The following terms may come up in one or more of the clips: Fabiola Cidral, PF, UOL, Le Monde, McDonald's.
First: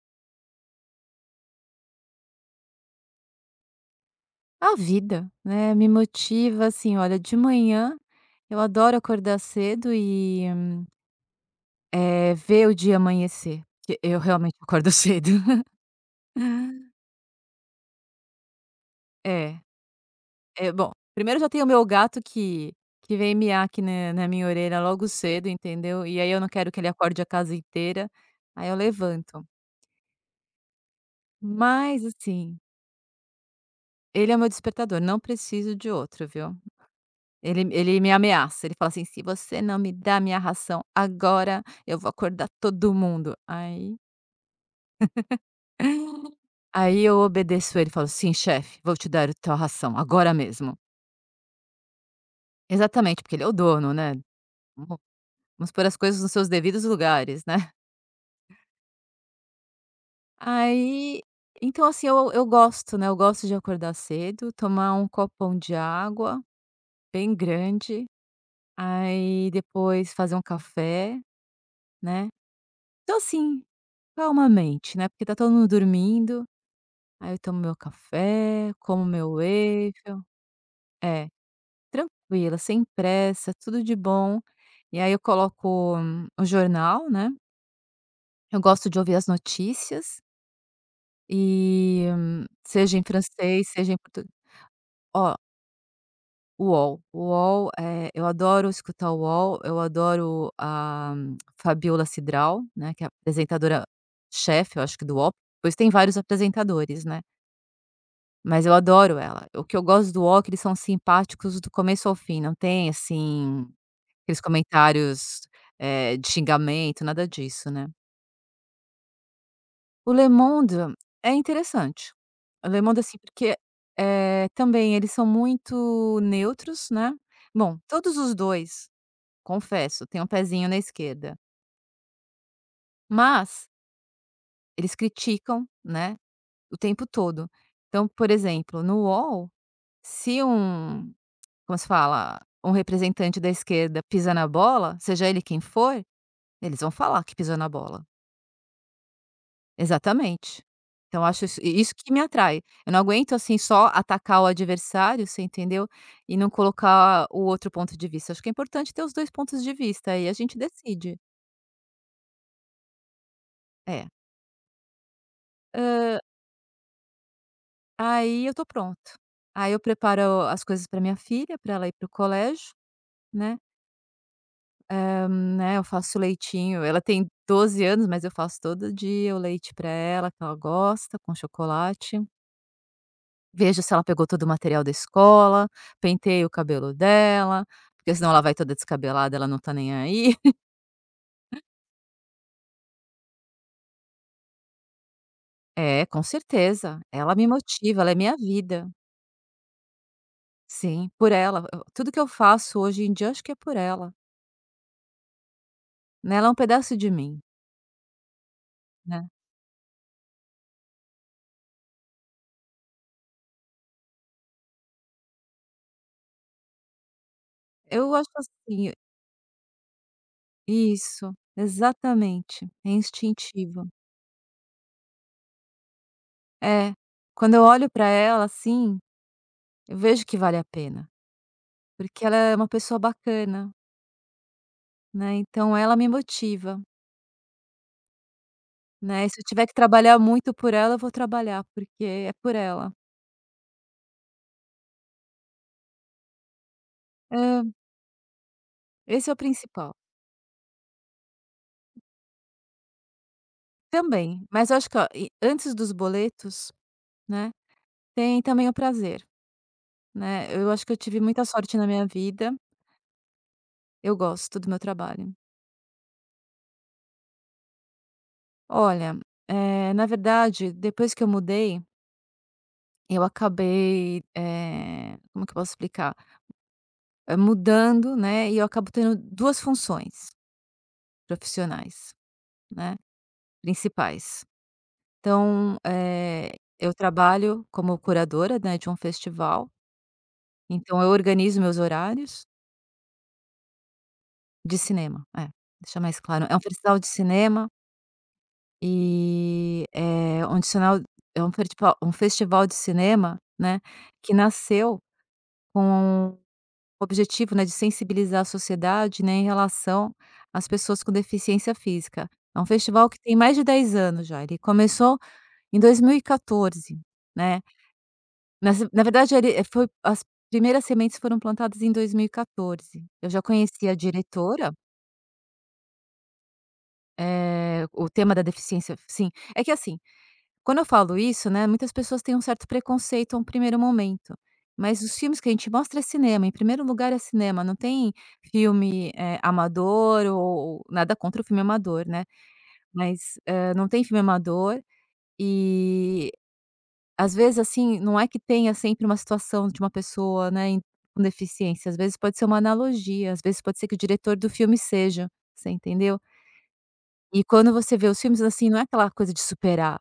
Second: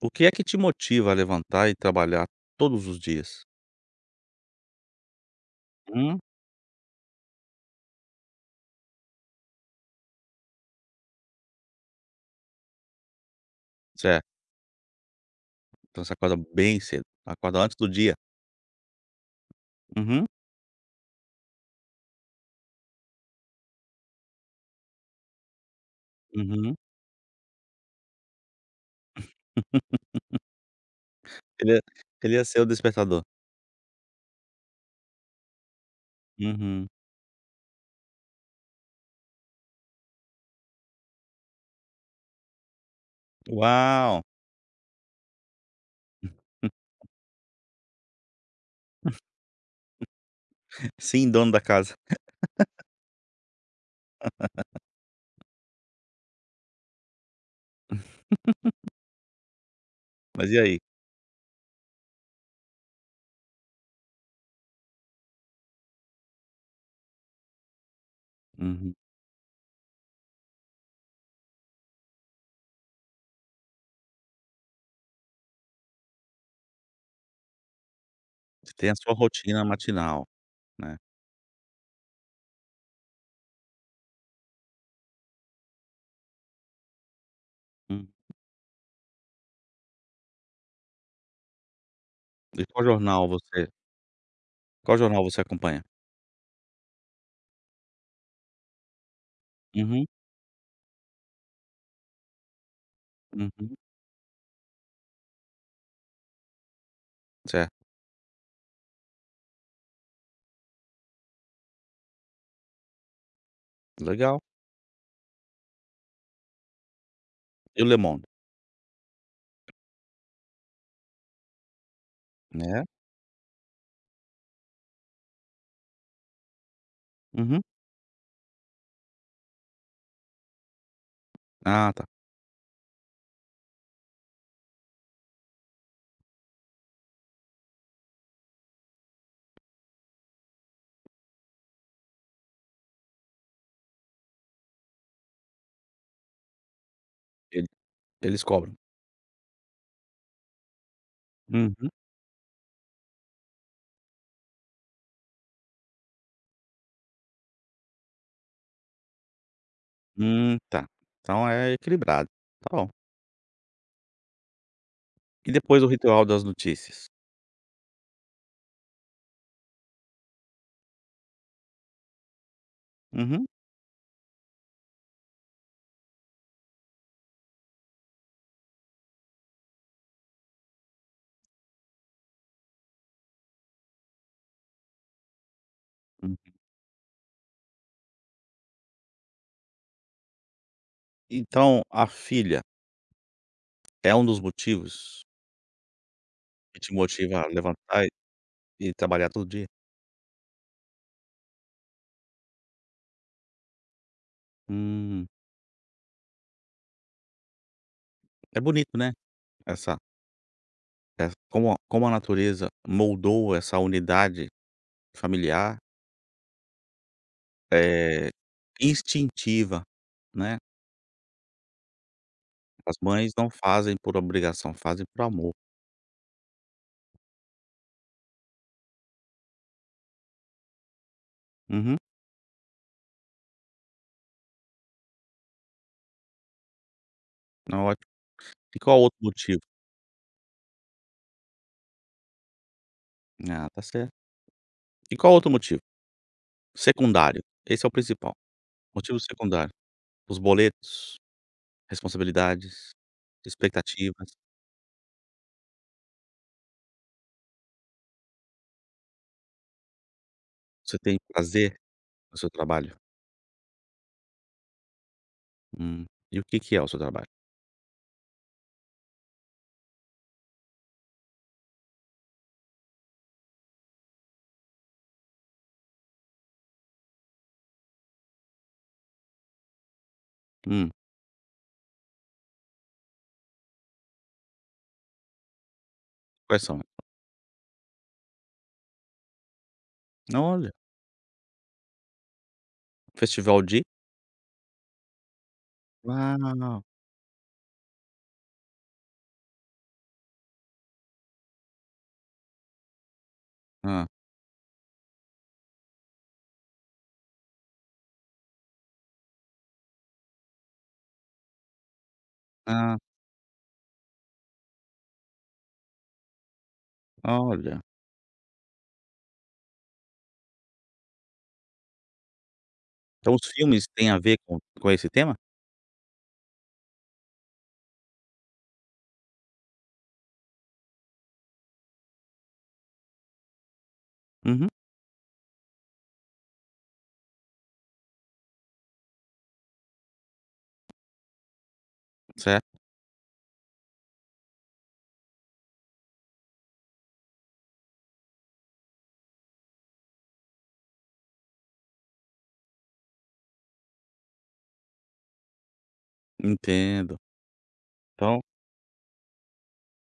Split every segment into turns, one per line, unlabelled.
O que é que te motiva a levantar e trabalhar todos os dias?
A vida, né, me
Hum.
motiva, assim, olha, de manhã eu adoro acordar cedo e, ver o dia amanhecer, porque eu
Certo,
realmente acordo cedo.
então você acorda bem cedo, acorda antes do dia.
É,
Uhum,
é bom, primeiro já tem o meu gato que vem miar aqui na minha orelha logo cedo, entendeu, e aí eu não quero
uhum.
que ele acorde a casa inteira, aí eu levanto.
Ele é
Mas,
ele ia
assim,
ser o despertador.
ele é o meu despertador, não preciso de outro, viu.
Uhum.
Ele me ameaça, ele fala assim: "Se você não me dá minha ração agora, eu vou acordar todo mundo". Aí
Uau!
aí eu obedeço ele, e falo: "Sim, chefe, vou te dar a tua ração agora mesmo".
Sim, dono da casa.
Exatamente, porque ele é o dono, né, vamos vamos pôr as coisas nos seus devidos lugares, né.
Mas e aí?
Aí, então assim, eu gosto, né, eu gosto de acordar cedo, tomar um copão de água bem grande,
Uhum.
aí depois fazer um café, né. Então assim, calmamente, né, porque tá todo mundo dormindo. Aí eu tomo meu café,
Você tem a
como
sua
meu
rotina
waffle.
matinal, né.
É, tranquila, sem pressa, tudo de bom. E aí eu coloco o jornal, né.
Hum.
Eu gosto de ouvir as notícias, e
E qual
seja em
jornal
francês,
você
seja em portu
qual jornal
ó,
você acompanha?
o UOL. O UOL, eu adoro escutar o UOL, eu
Uhum,
adoro a Fabiola Cidral, né, que é a
uhum.
apresentadora-chefe, eu acho que do UOL, pois tem vários apresentadores, né.
Certo,
Mas eu adoro ela. O que eu gosto do UOL, que eles são simpáticos do começo ao fim, não tem, assim, aqueles
legal.
comentários, de xingamento, nada disso,
E
né.
o Le Monde?
O Le Monde é interessante. O Le
Né.
Monde, assim, porque, também eles são muito neutros, né.
Uhum.
Bom, todos os 2 confesso, tem um pezinho na esquerda,
Ah, tá.
mas eles criticam, né, o tempo todo. Então, por exemplo, no UOL, se um como se fala, um representante da esquerda pisa na bola, seja ele quem for, eles vão falar que pisou
Ele
na bola.
eles cobram.
Exatamente. Então acho isso e
Uhum.
isso que me atrai. Eu não aguento, assim, só atacar o adversário, você entendeu, e não colocar o outro ponto de vista. Acho que é importante ter os 2 pontos de vista, aí a gente
Tá.
decide.
Então é equilibrado. Tá bom.
É.
E depois o
Hã,
ritual das notícias?
aí eu estou pronto. Aí eu preparo as coisas para minha filha, para ela ir para o colégio,
Uhum.
né. Né, eu faço leitinho. Ela tem 12 anos, mas eu faço todo dia o leite para ela, que ela gosta, com chocolate. Vejo se ela pegou todo o material da escola,
Hum.
penteio o cabelo dela, porque senão ela vai toda descabelada, ela não tá nem aí.
Então a filha é um dos motivos
É, com
que te
certeza. Ela
motiva
me
a
motiva,
levantar e
ela é minha vida.
e trabalhar todo dia?
Sim, por ela. Tudo que eu faço hoje em dia, acho que é por ela.
Hum,
Né? Ela é um pedaço de mim,
é bonito, né,
né?
essa essa como a natureza moldou essa unidade familiar,
Eu acho
é
assim,
instintiva, né.
isso, exatamente. É
As mães não
instintivo.
fazem por obrigação, fazem por amor.
É, quando eu olho para ela, assim, eu vejo que vale a pena,
Uhum.
porque ela é uma pessoa bacana, né, então ela me motiva,
É ótimo. E qual outro
né, se eu
motivo?
tiver que trabalhar muito por ela, eu vou trabalhar, porque é por ela.
Ah, tá certo. E qual outro motivo? Secundário,
Hã,
esse é o principal, motivo
esse é o
secundário,
principal.
os boletos, responsabilidades, expectativas,
Também, mas eu acho que, ó, e antes dos boletos, né, tem também o prazer, né, eu acho que eu
você tem
tive muita
prazer
sorte na minha
no seu
vida,
trabalho?
eu gosto do meu trabalho.
Hum, e o que que é o seu trabalho?
Olha, na verdade, depois que eu mudei, eu acabei, como que eu posso explicar? Mudando, né, e eu acabo tendo 2 funções
Hum,
profissionais, né, principais. Então,
quais são?
eu trabalho como curadora, né, de um festival,
Olha,
então eu organizo meus horários
festival de
de cinema, é, deixar mais claro, é um
uau,
festival de cinema e é um adicional é um fertival um festival de cinema, né, que nasceu com objetivo, né, de sensibilizar a sociedade, né, em relação às pessoas com deficiência física. É um
hã,
festival que tem mais de 10 anos já, ele começou em 2014,
ah,
né.
olha,
Nas na verdade ele, foi as primeiras sementes foram plantadas em 2014. Eu
então
já
os filmes
conhecia a
têm a ver com
diretora,
com esse tema?
o tema da deficiência, sim, é que assim, quando eu falo isso, né, muitas pessoas têm um certo preconceito a um primeiro momento,
Uhum,
mas os filmes que a gente mostra é cinema, em primeiro lugar é cinema, não tem filme, amador, ou nada contra o filme amador, né,
certo,
mas, não tem filme amador e, às vezes, assim, não é que tenha sempre uma situação de uma pessoa, né, com deficiência, às vezes pode ser uma analogia, às vezes pode ser que o diretor do filme seja, você entendeu?
entendo.
E quando você vê os filmes,
Então
assim, não é aquela coisa de superar,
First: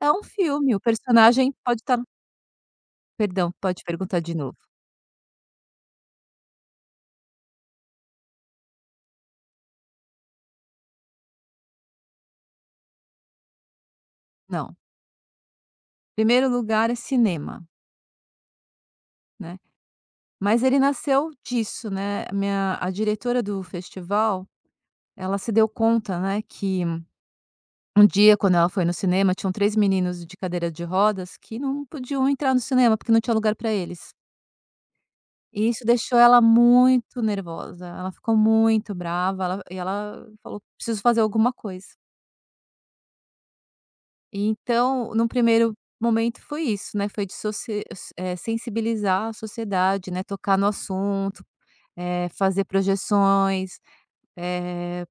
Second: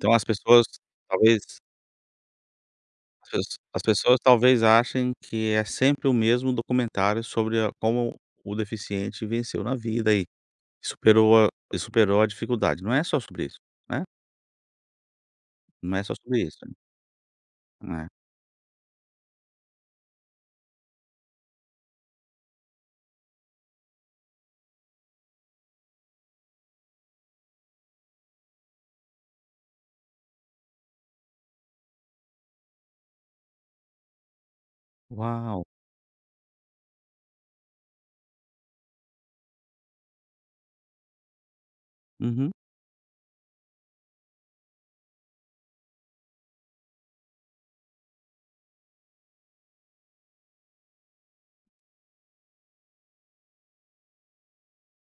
é um filme, o
talvez
personagem pode estar...
As
Perdão,
pesso
pode
as pessoas
perguntar de novo.
talvez achem que é sempre o mesmo documentário sobre a como o deficiente venceu na vida e superou a dificuldade, não é só sobre isso, né,
Não.
não é só sobre
Primeiro
isso,
lugar é cinema,
né.
né. Mas ele nasceu disso, né, a diretora do festival, ela se deu conta, né, que um dia quando ela foi no cinema tinham 3 meninos de cadeira de rodas que não podiam entrar no cinema, porque não tinha lugar para eles.
Uau!
E isso deixou ela muito nervosa, ela ficou muito brava, ela falou: "Preciso fazer alguma coisa".
Uhum.
E então, num primeiro momento foi isso, né, foi sensibilizar a sociedade, né, tocar no assunto, fazer projeções, eh,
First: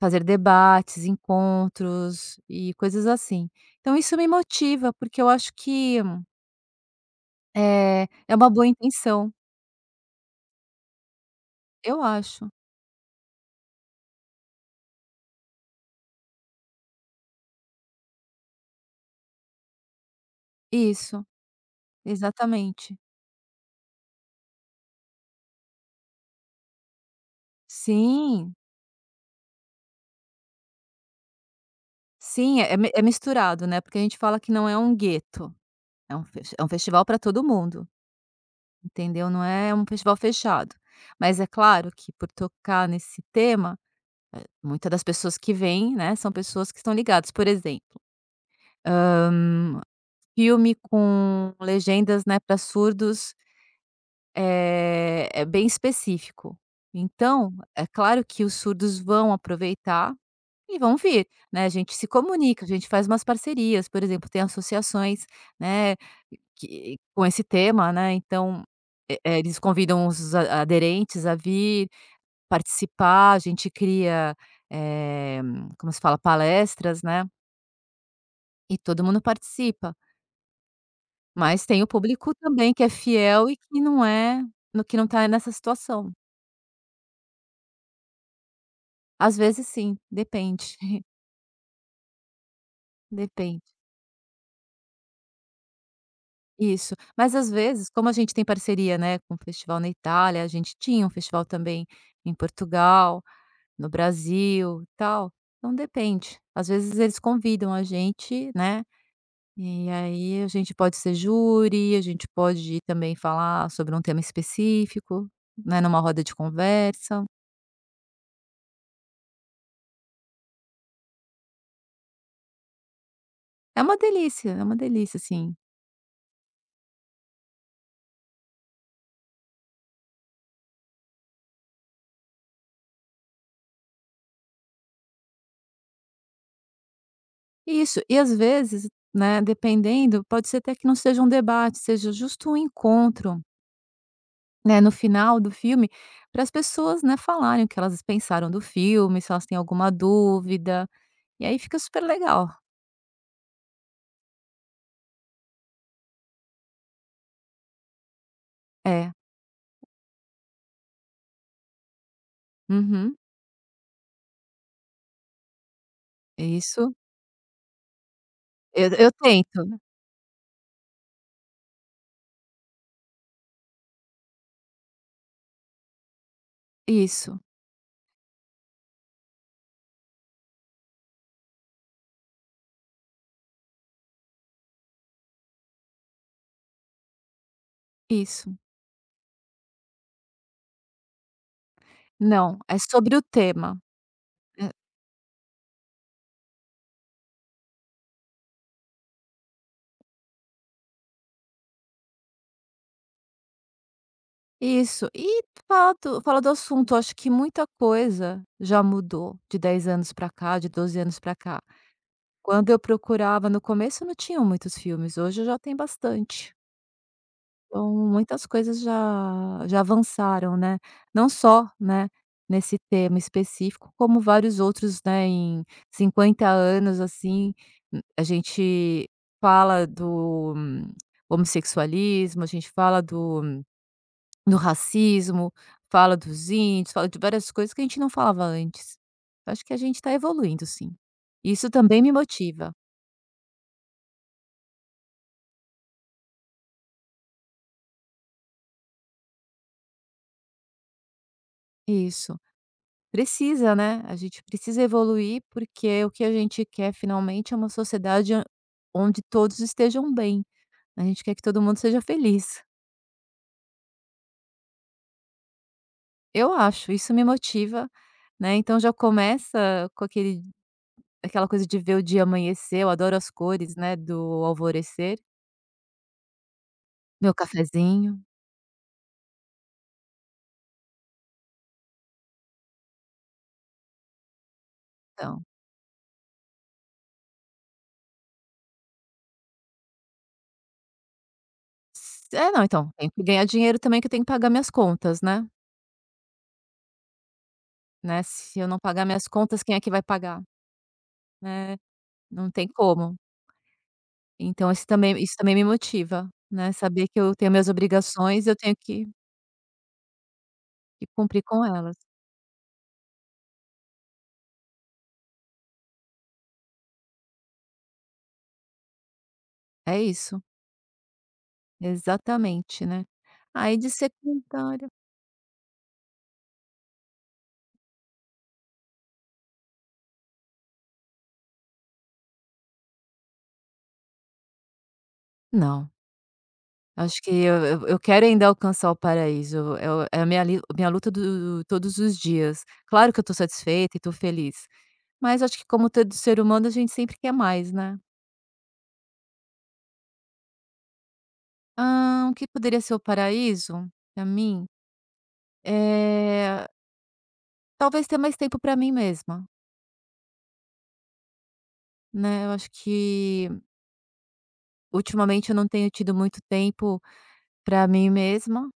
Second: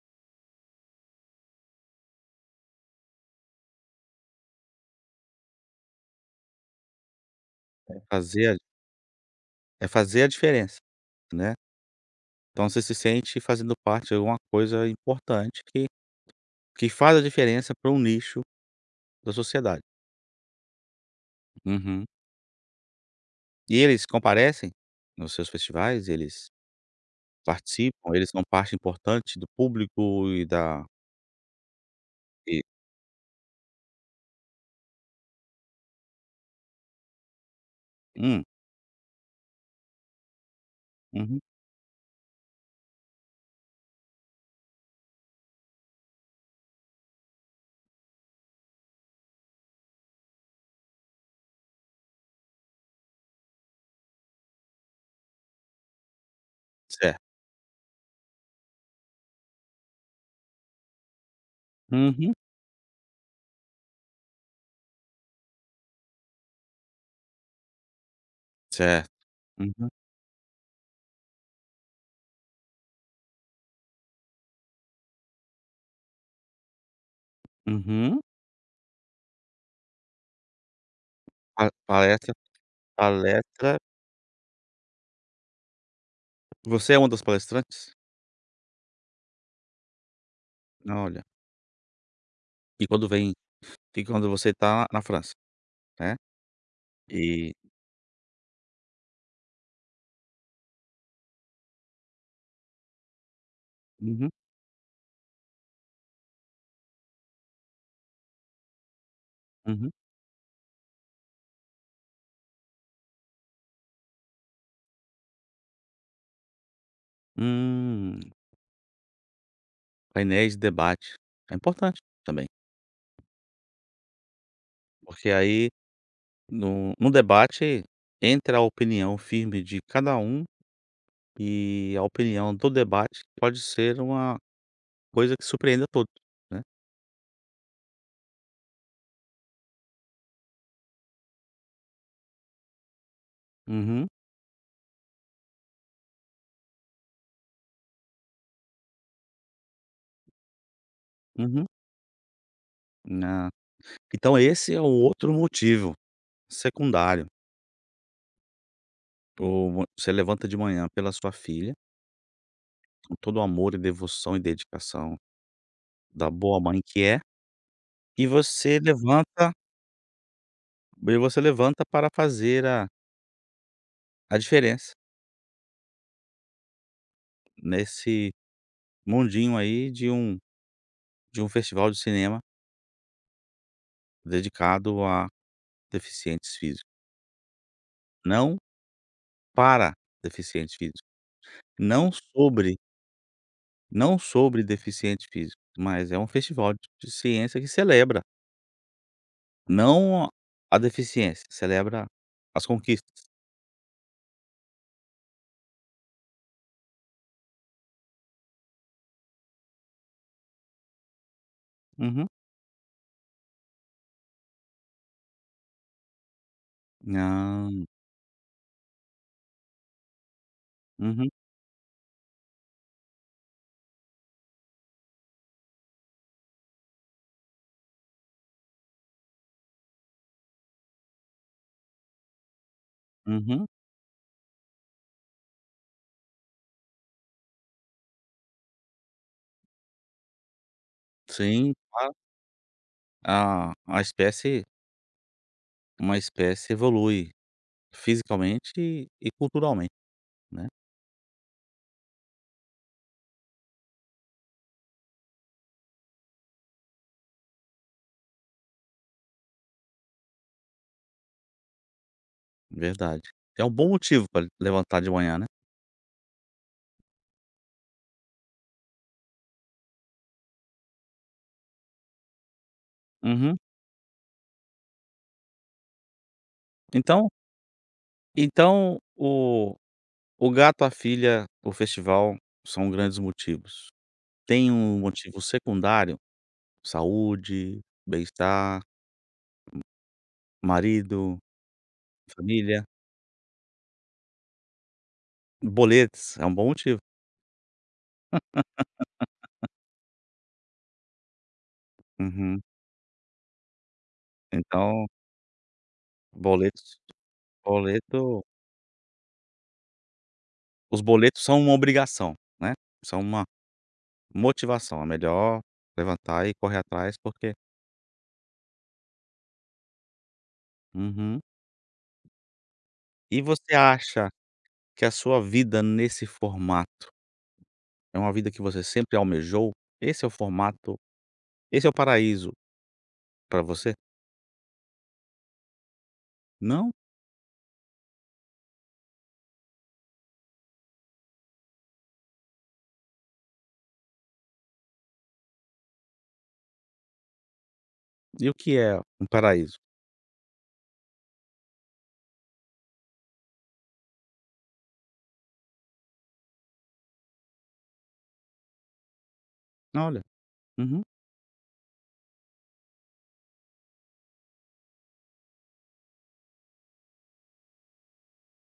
fazer debates, encontros e coisas assim. Então isso me motiva, porque eu acho que,
É
é uma
Fazer a
boa intenção.
é fazer a diferença, né.
Eu acho.
Então você se sente fazendo parte de alguma coisa importante que faz a diferença para um nicho da sociedade.
Isso,
Uhum.
exatamente.
E eles comparecem nos seus festivais? Eles participam, eles são
Sim,
parte importante do público e da
sim,
e
é é mi é misturado, né, porque a gente fala que não é um gueto, é um fes é um festival para todo mundo.
hum,
Entendeu? Não é um festival fechado. Mas
uhum,
é claro que por tocar nesse tema, muitas das pessoas que vêm, né, são pessoas que estão ligadas. Por exemplo, filme com legendas, né, para surdos é bem específico.
certo.
Então, é claro que os surdos vão aproveitar e vão vir, né. A gente se
Uhum,
comunica, a gente faz umas parcerias, por exemplo, tem associações, né, que com esse tema, né, então,
certo.
eles
Uhum,
convidam os a aderentes a vir participar, a gente cria, eh, como se fala? Palestras, né,
uhum.
e todo mundo participa. Mas
Pa
tem o público
palestra
também que é fiel e
palestra
que não é, no que não tá nessa situação.
você é uma das palestrantes?
Às vezes sim, depende,
Olha, e quando vem
depende.
e quando você tá na França, né.
Isso. Mas às
E
vezes, como a gente tem parceria, né, com o festival na Itália, a gente tinha um festival também em Portugal, no
uhum,
Brasil, e tal, então depende. Às vezes eles convidam a gente, né, e
uhum.
aí a gente pode ser júri, a gente pode também falar sobre um tema específico, né, numa roda de conversa.
Hum, painéis de debate, é importante também,
É uma delícia,
porque
assim.
aí no debate entra a opinião firme de cada um e a opinião do debate pode ser uma coisa que surpreenda a todos, né.
Isso, e às vezes, né, dependendo, pode ser até que não seja um debate, seja justo um encontro,
Uhum,
né, no final do filme, para as pessoas, né, falarem o que elas pensaram do filme, se elas têm alguma dúvida. E aí
uhum.
fica super legal.
Ah. Então esse é o outro motivo secundário.
É.
Você levanta de manhã pela sua filha, com
Uhum.
todo o amor e devoção e dedicação da boa mãe
Isso.
que é, e você
Eu
levanta
tento.
e você levanta para fazer a diferença
Isso,
nesse mundinho aí de um festival de cinema dedicado a deficientes físicos, não
isso.
para deficientes físicos, não
Não,
sobre
é sobre o tema.
Não sobre deficiente físico, mas é um festival de ciência que celebra, não a deficiência, celebra as conquistas.
É isso. E fala do assunto, acho que muita coisa já mudou de 10 anos pra cá, de 12 anos pra cá.
Uhum.
Quando eu procurava no começo não tinham muitos filmes, hoje já tem bastante.
Ah,
Então muitas coisas já já avançaram, né. Não
uhum,
só, né, nesse tema específico, como vários outros, né, em 50 anos, assim, a gente fala do homossexualismo, a gente fala do
uhum.
Do racismo, fala dos índios, fala de várias coisas que a gente não falava antes. Acho que a gente está evoluindo, sim. Isso
Sim,
também me
claro.
motiva.
A espécie uma espécie evolui fisicamente e culturalmente, né,
Isso. Precisa, né, a gente precisa evoluir, porque o que a gente quer finalmente é uma sociedade a onde todos estejam bem. A gente quer que todo mundo seja feliz.
verdade. É um bom motivo para levantar de manhã, né.
Eu acho, isso me motiva, né, então já começa com aquele aquela coisa de ver o dia amanhecer, eu adoro as
Uhum.
cores, né, do alvorecer,
Então
meu cafezinho,
então o Gato, a Filha, o festival são grandes motivos. Tem um motivo
então
secundário: saúde, bem-estar, marido,
é, não,
família,
então, tem que ganhar dinheiro também que eu tenho que pagar minhas contas, né,
boletos, é um bom motivo.
né, se eu não pagar minhas contas, quem é que vai pagar, né, não
Uhum.
tem como. Então esse
Então,
também isso também me motiva, né,
boletos
saber que eu tenho minhas
boleto
obrigações e eu tenho que
os
que cumprir
boletos são
com
uma
elas.
obrigação, né, são uma motivação, é melhor levantar e correr atrás porque.
É isso,
Uhum.
exatamente, né.
E você
Aí de
acha
secundária
que a sua vida nesse formato é uma vida que você sempre almejou? Esse é o formato esse é o paraíso para você?
não,
Não?
acho que eu quero ainda alcançar o paraíso, é o é a minha li minha luta do todos os dias. Claro que eu estou satisfeita e estou feliz, mas acho que como todo ser humano a gente sempre quer mais, né.
E o que é um paraíso?
O que poderia ser o paraíso para mim? Eh, talvez ter mais tempo para mim mesma,
Olha, uhum,
né, eu acho que ultimamente eu não tenho tido muito tempo para mim mesma,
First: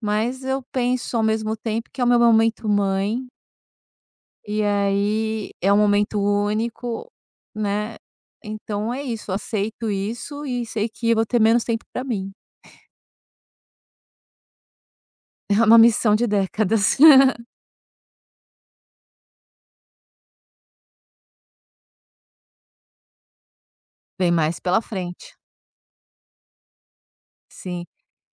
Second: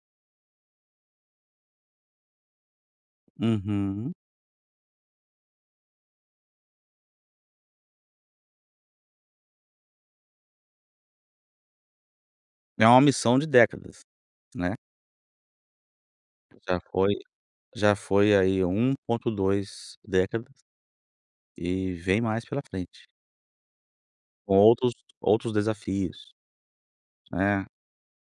mas eu penso ao mesmo tempo que é o meu momento mãe,
uhum.
e aí é um momento único, né, então é isso, aceito isso e sei que eu vou ter menos tempo para mim.
É uma missão de décadas, né.
É uma missão de
Já
décadas.
foi já foi aí 1.2 décadas e vem mais pela frente,
Vem
com
mais pela
outros
frente.
outros desafios, né.
Sim.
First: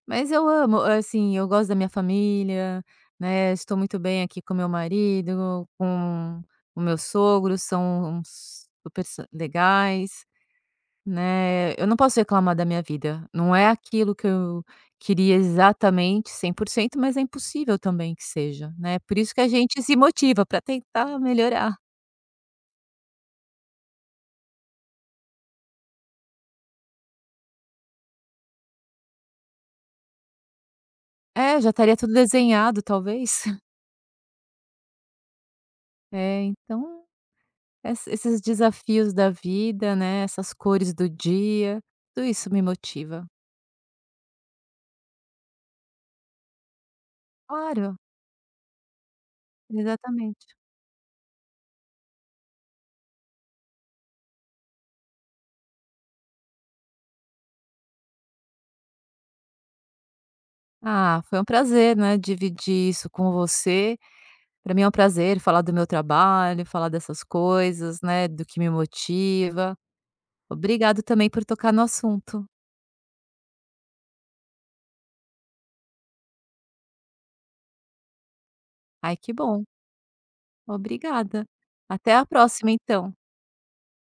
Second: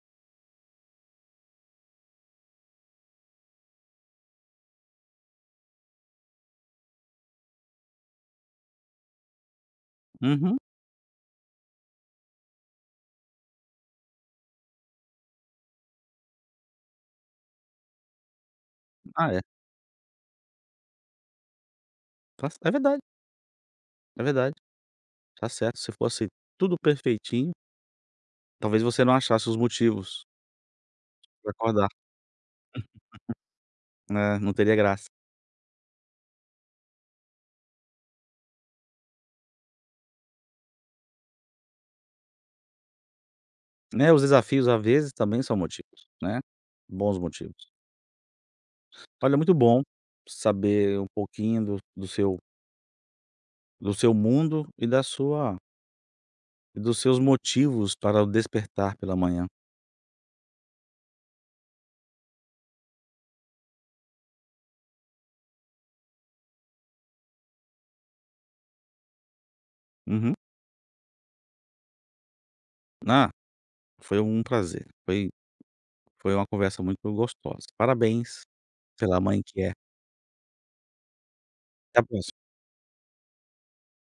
Mas eu amo, assim, eu gosto da minha família, né, estou muito bem aqui com meu marido, com o meu sogro, são uns super s legais,
Uhum.
né. Eu não posso reclamar da minha vida, não é aquilo que eu queria exatamente 100%, mas é impossível também que seja, né. Por
Ah,
isso que
é.
a gente se motiva para tentar melhorar.
Tá c é verdade, tá certo. Se fosse tudo perfeitinho, talvez você não achasse os motivos para
É, já
acordar,
estaria tudo desenhado talvez.
né, não teria graça,
É, então esses desafios da vida, né, essas cores do dia, tudo isso me motiva.
né. Os desafios, às vezes, também são motivos, né, bons motivos.
Claro,
Olha, é muito bom
exatamente.
saber um pouquinho do seu mundo e da sua E dos seus motivos para o despertar pela manhã.
Ah, foi um prazer, né, dividir isso com você. Para mim é um prazer falar do meu trabalho, falar dessas coisas, né, do que me motiva.
Uhum.
Obrigado também por tocar no assunto.
Ah, foi um prazer. Foi uma conversa muito gostosa. Parabéns
Ai,
pela
que
mãe que
bom.
é.
Obrigada.
Até a
Até a
próxima.
próxima, então.